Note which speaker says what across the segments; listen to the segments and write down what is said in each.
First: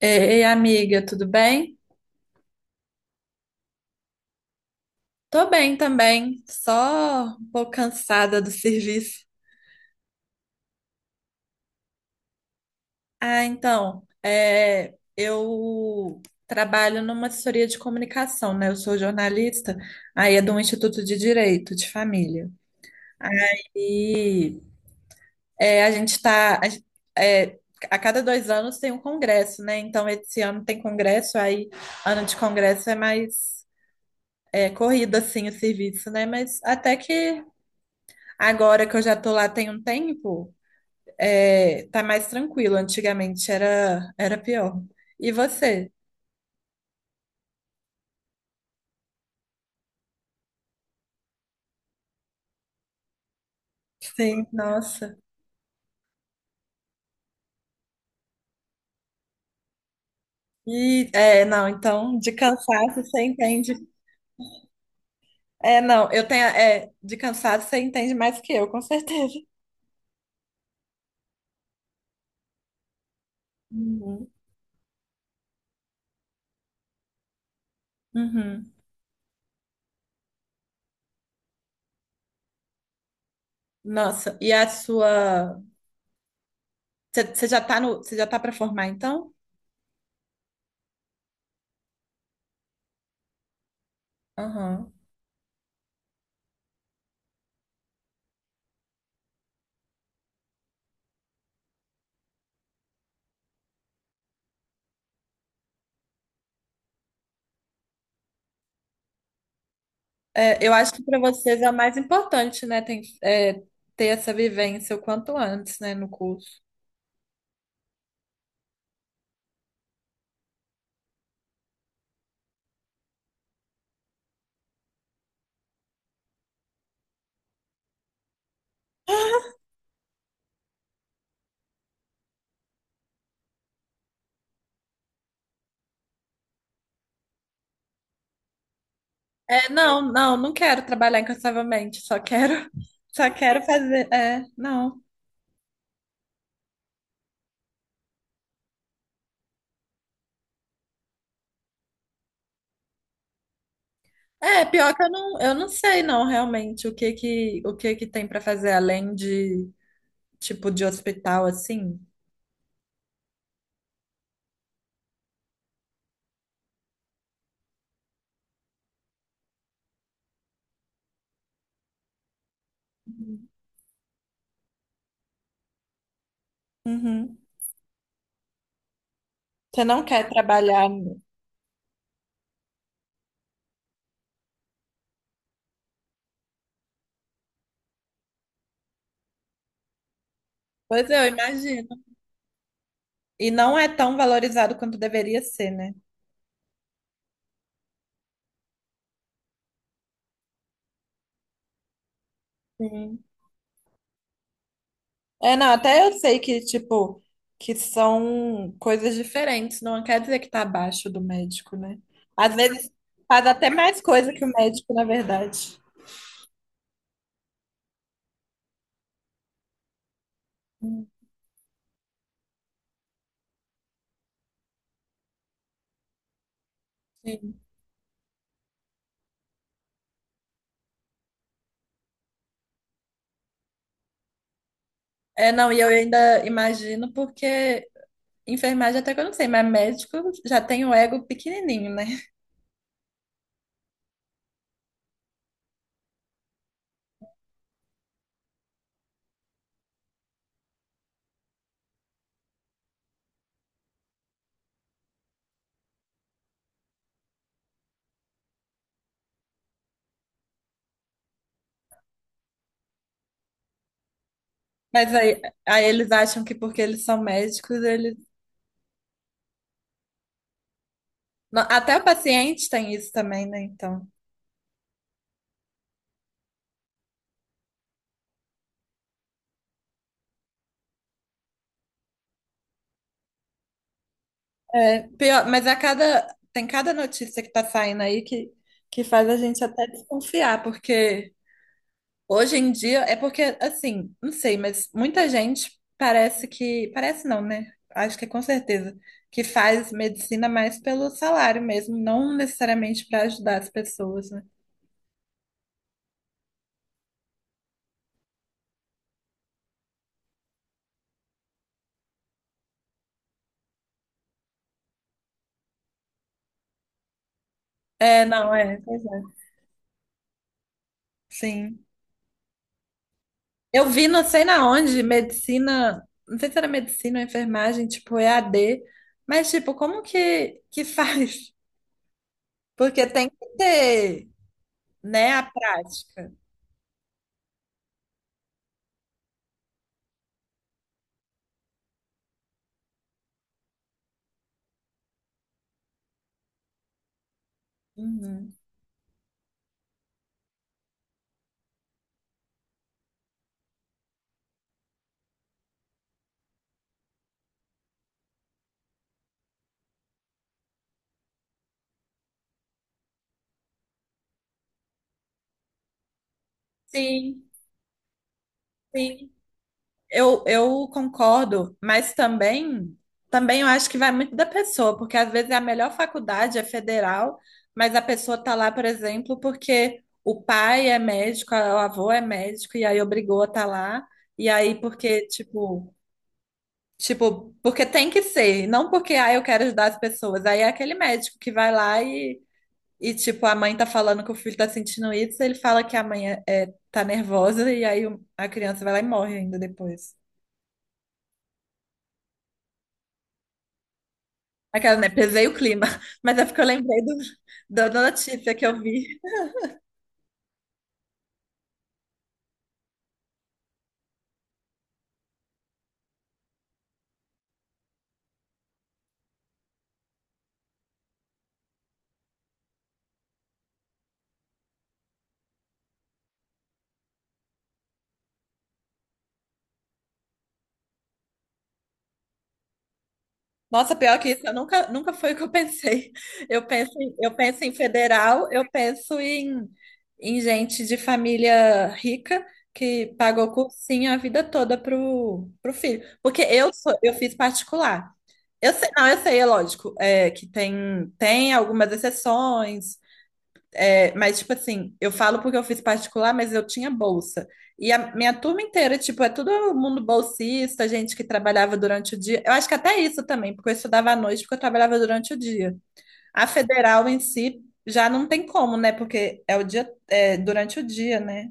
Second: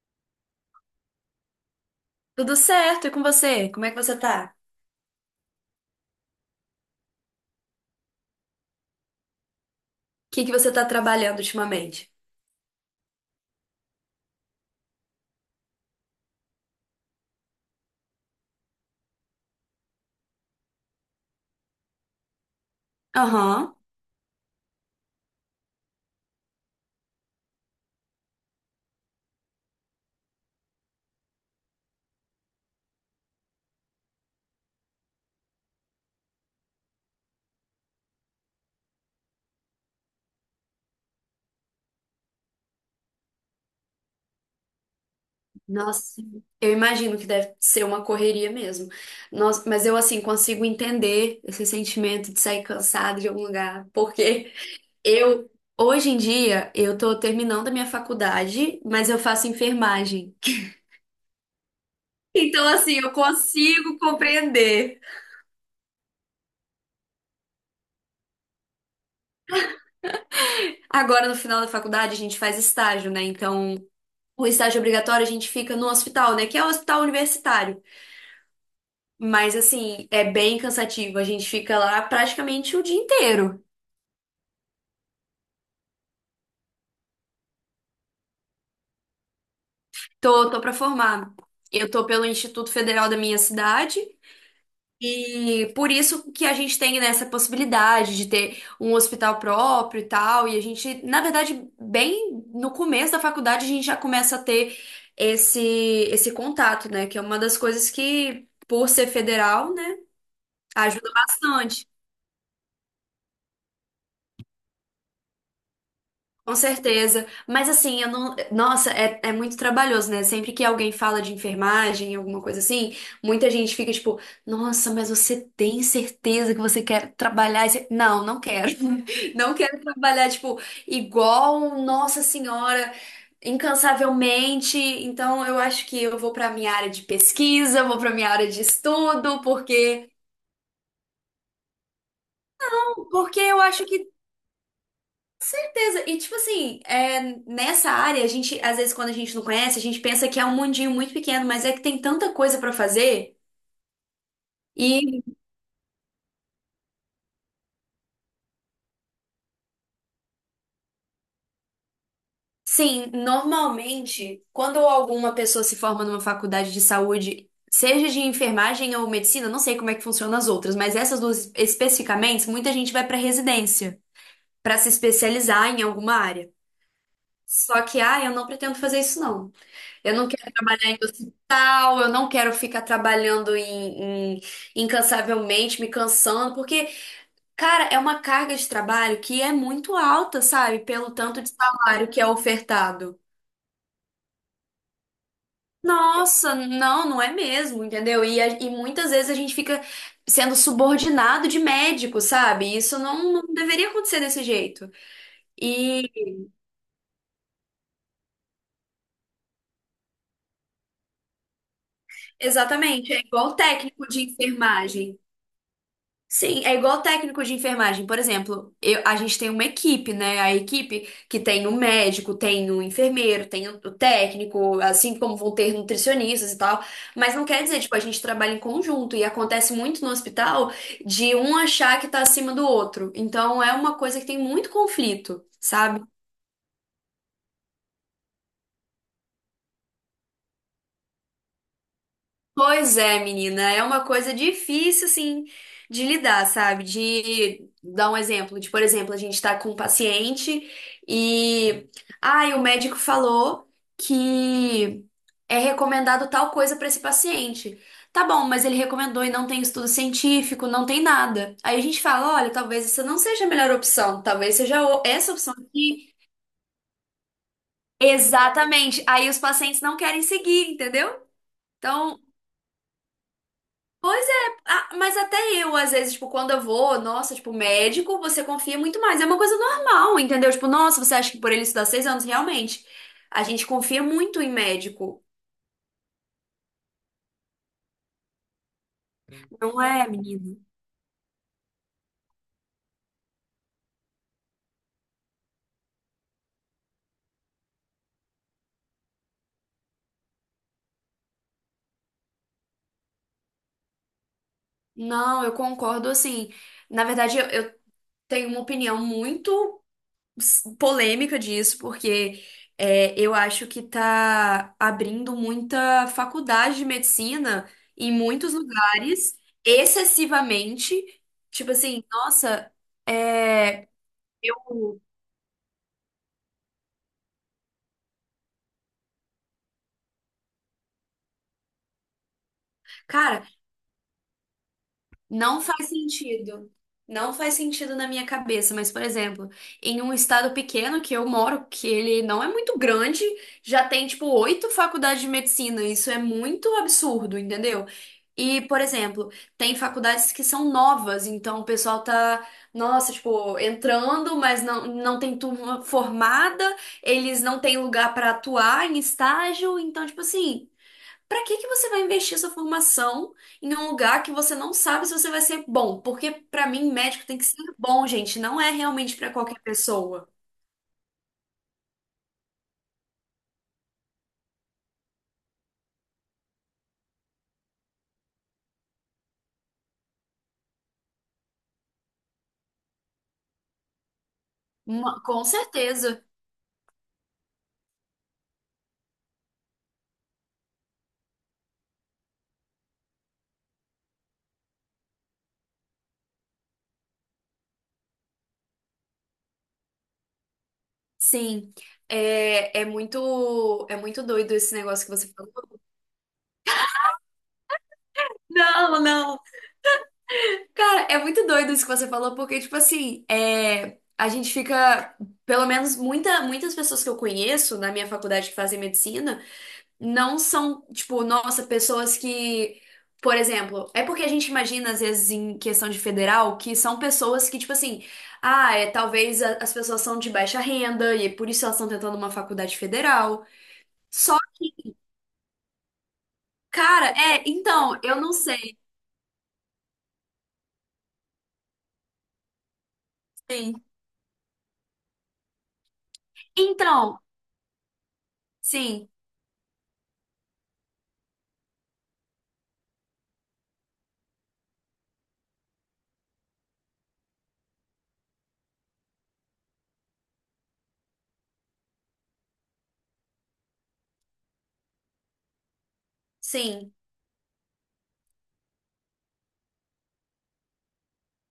Speaker 1: Ei, amiga, tudo bem?
Speaker 2: Tudo certo? E com você? Como é que você tá?
Speaker 1: Tô bem também, só um pouco cansada do serviço.
Speaker 2: O que que você tá trabalhando ultimamente?
Speaker 1: Eu trabalho numa assessoria de comunicação, né? Eu sou jornalista, aí é do Instituto de Direito de Família.
Speaker 2: Aham.
Speaker 1: Aí a gente tá. É, a cada dois anos tem um congresso, né? Então, esse ano tem congresso, aí ano de congresso é mais corrido, assim, o serviço, né? Mas até que agora que eu já tô lá tem um tempo, tá mais tranquilo. Antigamente era pior. E você?
Speaker 2: Nossa, eu imagino que deve ser uma correria mesmo. Nossa, mas eu, assim, consigo entender esse sentimento de sair cansado de algum lugar,
Speaker 1: Sim,
Speaker 2: porque
Speaker 1: nossa.
Speaker 2: eu, hoje em dia, eu tô terminando a minha faculdade, mas eu faço enfermagem.
Speaker 1: E é, não, Então de
Speaker 2: Então, assim,
Speaker 1: cansaço
Speaker 2: eu
Speaker 1: você entende.
Speaker 2: consigo compreender.
Speaker 1: É, não, eu tenho. É, De cansaço você entende mais que eu, com certeza.
Speaker 2: Agora, no final da faculdade, a gente faz estágio, né? Então,
Speaker 1: Uhum.
Speaker 2: o estágio obrigatório, a gente fica no hospital, né? Que é o hospital universitário.
Speaker 1: Uhum.
Speaker 2: Mas assim, é bem cansativo. A gente fica lá praticamente o dia inteiro.
Speaker 1: Nossa, e a sua. Você já tá no, você já tá para formar, então?
Speaker 2: Tô, tô para formar. Eu tô pelo Instituto Federal da minha cidade
Speaker 1: Aham.
Speaker 2: e por isso que a gente tem nessa possibilidade de ter um hospital próprio e tal. E a gente, na verdade, bem no começo da faculdade, a gente já começa a ter esse contato, né? Que é uma das coisas que, por ser federal, né,
Speaker 1: É, eu acho que
Speaker 2: ajuda
Speaker 1: para vocês é o
Speaker 2: bastante.
Speaker 1: mais importante, né? Ter essa vivência o quanto antes, né, no
Speaker 2: Com
Speaker 1: curso.
Speaker 2: certeza. Mas assim, eu não. Nossa, é, é muito trabalhoso, né? Sempre que alguém fala de enfermagem, alguma coisa assim, muita gente fica tipo, nossa, mas você tem certeza que você quer trabalhar? Esse- "Não, não quero." Não quero trabalhar, tipo, igual Nossa Senhora, incansavelmente. Então, eu acho que eu vou pra minha área de pesquisa, vou pra minha área de estudo,
Speaker 1: Não,
Speaker 2: porque.
Speaker 1: não, não quero trabalhar incansavelmente, só quero, só
Speaker 2: Porque eu
Speaker 1: quero
Speaker 2: acho
Speaker 1: fazer,
Speaker 2: que
Speaker 1: é, não.
Speaker 2: certeza. E tipo assim, é, nessa área, a gente, às vezes, quando a gente não conhece, a gente pensa que é um mundinho muito pequeno, mas é que tem tanta coisa pra fazer.
Speaker 1: É, pior que
Speaker 2: E
Speaker 1: eu não sei não realmente o que que tem pra fazer além de tipo de hospital assim.
Speaker 2: sim, normalmente, quando alguma pessoa se forma numa faculdade de saúde, seja de enfermagem ou medicina, não sei como é que funcionam as outras, mas essas duas especificamente, muita gente vai pra residência pra se especializar em alguma área.
Speaker 1: Uhum.
Speaker 2: Só que, ah, eu não pretendo fazer isso, não.
Speaker 1: Você não
Speaker 2: Eu
Speaker 1: quer
Speaker 2: não quero
Speaker 1: trabalhar,
Speaker 2: trabalhar em
Speaker 1: né?
Speaker 2: hospital, eu não quero ficar trabalhando em, incansavelmente, me cansando, porque, cara, é uma carga de trabalho que é muito alta, sabe?
Speaker 1: Pois
Speaker 2: Pelo
Speaker 1: é, eu
Speaker 2: tanto de
Speaker 1: imagino.
Speaker 2: salário que é ofertado.
Speaker 1: E não é tão valorizado quanto deveria ser, né?
Speaker 2: Nossa, não, não é mesmo, entendeu? E, e muitas vezes a gente fica sendo subordinado de médico, sabe? Isso
Speaker 1: Sim.
Speaker 2: não, não deveria acontecer desse jeito.
Speaker 1: É, não, até
Speaker 2: E
Speaker 1: eu sei que, tipo, que são coisas diferentes, não quer dizer que tá abaixo do médico, né? Às vezes
Speaker 2: exatamente, é
Speaker 1: faz
Speaker 2: igual
Speaker 1: até mais
Speaker 2: técnico de
Speaker 1: coisa que o médico, na
Speaker 2: enfermagem.
Speaker 1: verdade.
Speaker 2: Sim, é igual técnico de enfermagem, por exemplo, a gente tem uma equipe, né? A
Speaker 1: Hum.
Speaker 2: equipe que tem o médico, tem o enfermeiro, tem o técnico, assim como vão ter nutricionistas e tal. Mas não
Speaker 1: Sim.
Speaker 2: quer dizer, tipo, a gente trabalha em conjunto e acontece muito no hospital de um achar que tá acima do outro. Então é uma coisa que tem muito conflito,
Speaker 1: É, não, e eu
Speaker 2: sabe?
Speaker 1: ainda imagino porque enfermagem até que eu não sei, mas médico já tem o ego pequenininho, né?
Speaker 2: Pois é, menina, é uma coisa difícil, assim, de lidar, sabe? De dar um exemplo, de, por exemplo, a gente tá com um paciente e, ai, o médico falou que é recomendado tal coisa pra esse paciente. Tá bom, mas ele recomendou e não tem estudo científico, não tem nada. Aí a gente fala, olha, talvez essa não seja a melhor opção, talvez seja
Speaker 1: Mas
Speaker 2: essa
Speaker 1: aí,
Speaker 2: opção
Speaker 1: aí eles
Speaker 2: aqui.
Speaker 1: acham que porque eles são médicos, eles...
Speaker 2: Exatamente. Aí os pacientes não querem seguir, entendeu?
Speaker 1: Não, até o
Speaker 2: Então,
Speaker 1: paciente tem isso também, né? Então...
Speaker 2: pois é, ah, mas até eu, às vezes, tipo, quando eu vou, nossa, tipo, médico, você confia muito mais. É uma coisa normal, entendeu? Tipo, nossa, você acha que por ele estudar 6 anos, realmente. A gente confia muito em médico.
Speaker 1: Pior, mas a cada, tem cada notícia que tá saindo aí que faz a gente
Speaker 2: Não
Speaker 1: até
Speaker 2: é, menino?
Speaker 1: desconfiar, porque hoje em dia é porque, assim, não sei, mas muita gente parece que, parece não, né? Acho que é com certeza, que faz medicina mais pelo salário mesmo, não necessariamente para ajudar as pessoas, né?
Speaker 2: Não, eu concordo, assim. Na verdade, eu tenho uma opinião muito polêmica disso, porque é, eu acho que tá abrindo muita faculdade de medicina em
Speaker 1: É,
Speaker 2: muitos
Speaker 1: não, é, pois é,
Speaker 2: lugares, excessivamente. Tipo
Speaker 1: Sim.
Speaker 2: assim, nossa,
Speaker 1: Eu
Speaker 2: é,
Speaker 1: vi, não sei na
Speaker 2: eu.
Speaker 1: onde, medicina, não sei se era medicina ou enfermagem, tipo EAD, mas tipo, como que faz? Porque tem
Speaker 2: Cara,
Speaker 1: que ter, né, a
Speaker 2: não faz
Speaker 1: prática.
Speaker 2: sentido. Não faz sentido na minha cabeça, mas, por exemplo, em um estado pequeno que eu moro, que ele não é muito grande, já tem, tipo, 8 faculdades de medicina. Isso é muito absurdo, entendeu?
Speaker 1: Uhum.
Speaker 2: E, por exemplo, tem faculdades que são novas, então o pessoal tá, nossa, tipo, entrando, mas não, não tem turma formada, eles não têm lugar pra atuar em estágio, então, tipo assim. Pra que que você vai investir sua formação em um lugar que você não sabe se você vai ser bom? Porque pra mim médico tem que
Speaker 1: Sim,
Speaker 2: ser bom, gente, não é realmente pra
Speaker 1: sim.
Speaker 2: qualquer pessoa.
Speaker 1: Eu concordo, mas também, também eu acho que vai muito da pessoa, porque às vezes é a melhor faculdade é federal, mas a pessoa tá lá, por exemplo, porque o pai é médico, o avô é médico, e aí obrigou a tá lá, e aí
Speaker 2: Uma-
Speaker 1: porque,
Speaker 2: com
Speaker 1: tipo,
Speaker 2: certeza.
Speaker 1: tipo, porque tem que ser, não porque, ah, eu quero ajudar as pessoas. Aí é aquele médico que vai lá e, tipo, a mãe tá falando que o filho tá sentindo isso, ele fala que a mãe tá nervosa, e aí a criança vai lá e morre ainda depois.
Speaker 2: Sim. É, é muito doido esse
Speaker 1: Aquela,
Speaker 2: negócio
Speaker 1: né?
Speaker 2: que você
Speaker 1: Pesei
Speaker 2: falou.
Speaker 1: o clima. Mas é porque eu lembrei do, da notícia que eu
Speaker 2: Não,
Speaker 1: vi.
Speaker 2: não. Cara, é muito doido isso que você falou, porque tipo assim, é, a gente fica, pelo menos muita, muitas pessoas que eu conheço na minha faculdade que fazem medicina não são, tipo, nossa, pessoas que, por exemplo, é porque a gente imagina, às vezes, em questão de federal, que são pessoas que, tipo assim, ah, é, talvez as pessoas são de baixa renda e é por isso elas estão tentando uma faculdade federal.
Speaker 1: Nossa, pior que
Speaker 2: Só,
Speaker 1: isso, eu nunca foi o que eu pensei.
Speaker 2: cara,
Speaker 1: Eu
Speaker 2: é,
Speaker 1: penso em
Speaker 2: então, eu não
Speaker 1: federal, eu
Speaker 2: sei.
Speaker 1: penso em, em gente de família rica que pagou
Speaker 2: Sim.
Speaker 1: cursinho a vida toda pro, pro filho. Porque eu sou, eu
Speaker 2: Então,
Speaker 1: fiz particular. Eu sei, não,
Speaker 2: sim,
Speaker 1: Eu sei, é lógico, é, que tem, tem algumas exceções, é, mas, tipo assim, eu falo porque eu fiz particular, mas eu tinha bolsa. E a minha turma inteira, tipo, é todo mundo bolsista, gente que trabalhava durante o dia. Eu acho que até isso também, porque eu estudava à noite, porque eu trabalhava durante o dia. A
Speaker 2: sim,
Speaker 1: federal em si já não tem como, né? Porque é o dia, é, durante o dia, né?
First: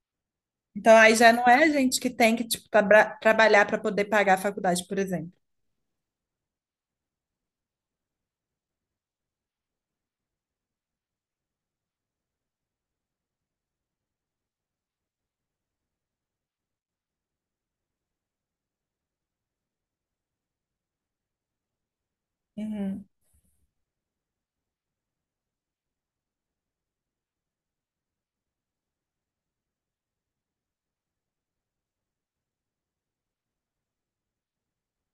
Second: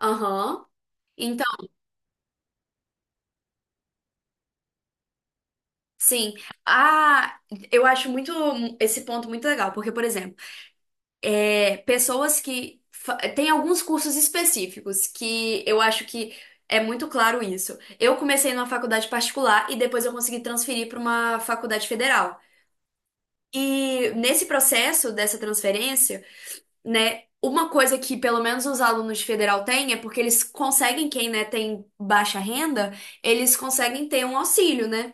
Speaker 2: aham.
Speaker 1: Então aí já não
Speaker 2: Então,
Speaker 1: é gente que tem que, tipo, trabalhar para poder pagar a faculdade, por exemplo.
Speaker 2: sim. Ah, eu acho muito esse ponto muito legal, porque, por exemplo, é, pessoas que. Tem alguns cursos específicos que eu acho que é muito claro isso. Eu comecei numa faculdade particular e depois eu consegui transferir para uma faculdade federal.
Speaker 1: Uhum.
Speaker 2: E nesse processo dessa transferência, né, uma coisa que pelo menos os alunos de federal têm é porque eles conseguem, quem, né, tem baixa renda, eles conseguem ter um auxílio, né?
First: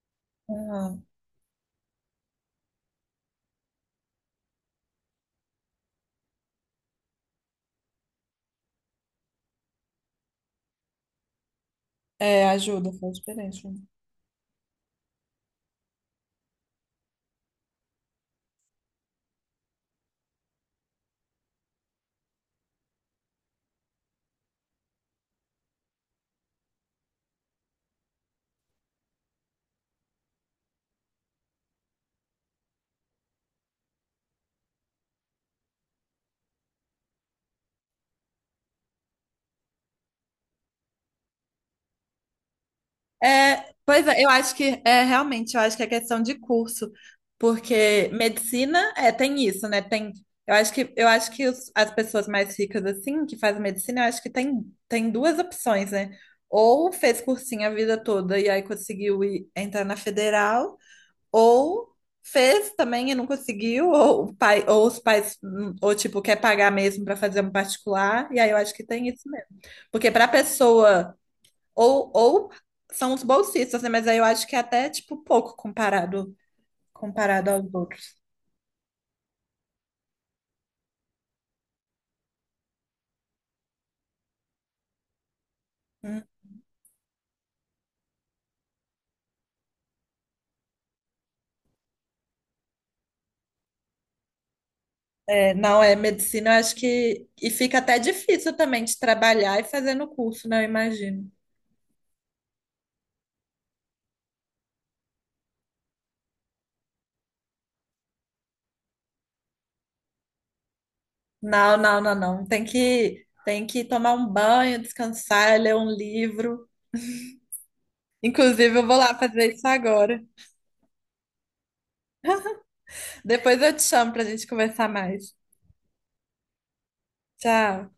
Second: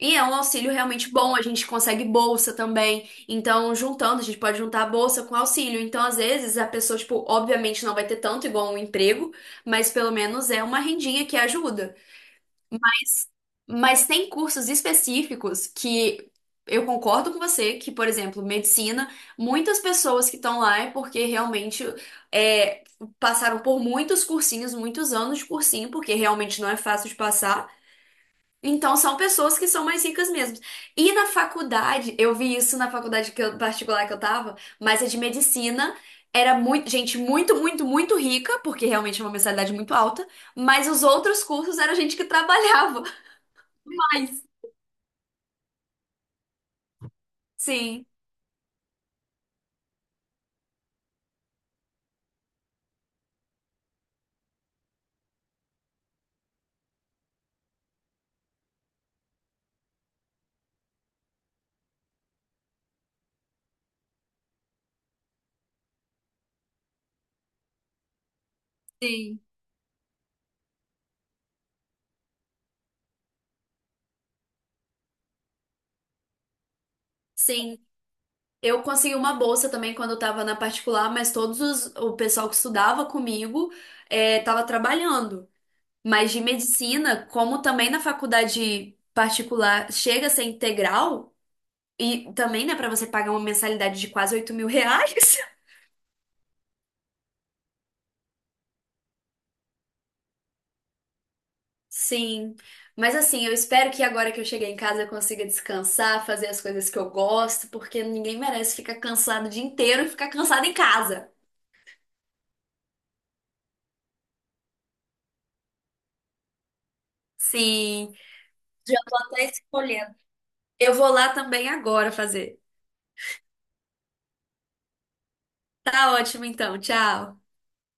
Speaker 2: E é um auxílio
Speaker 1: Aham.
Speaker 2: realmente bom, a gente consegue bolsa também. Então, juntando, a gente pode juntar a bolsa com auxílio. Então, às vezes, a pessoa, tipo, obviamente não vai ter tanto igual um emprego, mas pelo menos é uma rendinha que ajuda.
Speaker 1: É, ajuda, faz diferença.
Speaker 2: Mas tem cursos específicos que eu concordo com você, que, por exemplo, medicina, muitas pessoas que estão lá é porque realmente é, passaram por muitos cursinhos, muitos anos de cursinho, porque realmente não é fácil de passar. Então, são pessoas que são mais ricas mesmo. E na faculdade, eu vi isso na faculdade que particular que eu tava, mas a de medicina era muito, gente muito, muito, muito rica, porque realmente é uma mensalidade muito alta, mas os outros cursos era gente que trabalhava.
Speaker 1: É, pois é,
Speaker 2: Mas,
Speaker 1: eu acho que é questão de curso,
Speaker 2: sim,
Speaker 1: porque medicina é tem isso, né? Tem, eu acho que as pessoas mais ricas assim que fazem medicina, eu acho que tem duas opções, né? Ou fez cursinho a vida toda e aí conseguiu ir, entrar na federal, ou fez também e não conseguiu, ou o pai, ou os pais, ou tipo, quer pagar mesmo para fazer um particular, e aí eu acho que tem isso
Speaker 2: sim,
Speaker 1: mesmo. Porque para pessoa, ou são os bolsistas, né? Mas aí eu acho que é até tipo pouco comparado aos
Speaker 2: sim.
Speaker 1: outros.
Speaker 2: Eu consegui uma bolsa também quando eu tava na particular, mas todos os, o pessoal que estudava comigo é, tava trabalhando.
Speaker 1: Hum.
Speaker 2: Mas de medicina, como também na faculdade particular chega a ser integral. E também, né, pra você pagar uma mensalidade de quase R$ 8.000?
Speaker 1: É, não é medicina, eu acho que e fica até difícil também de trabalhar e fazer no curso, né? Eu imagino.
Speaker 2: Sim. Mas assim, eu espero que agora que eu cheguei em casa eu consiga descansar, fazer as coisas que eu gosto, porque ninguém merece ficar cansado o dia inteiro e ficar cansado em casa.
Speaker 1: Não, não, não, não. Tem que tomar um banho, descansar, ler um livro.
Speaker 2: Sim.
Speaker 1: Inclusive, eu
Speaker 2: Já
Speaker 1: vou lá
Speaker 2: tô até
Speaker 1: fazer isso
Speaker 2: escolhendo.
Speaker 1: agora.
Speaker 2: Eu vou lá também agora fazer.
Speaker 1: Depois eu te chamo pra gente conversar mais.
Speaker 2: Tá ótimo então, tchau.
Speaker 1: Tchau.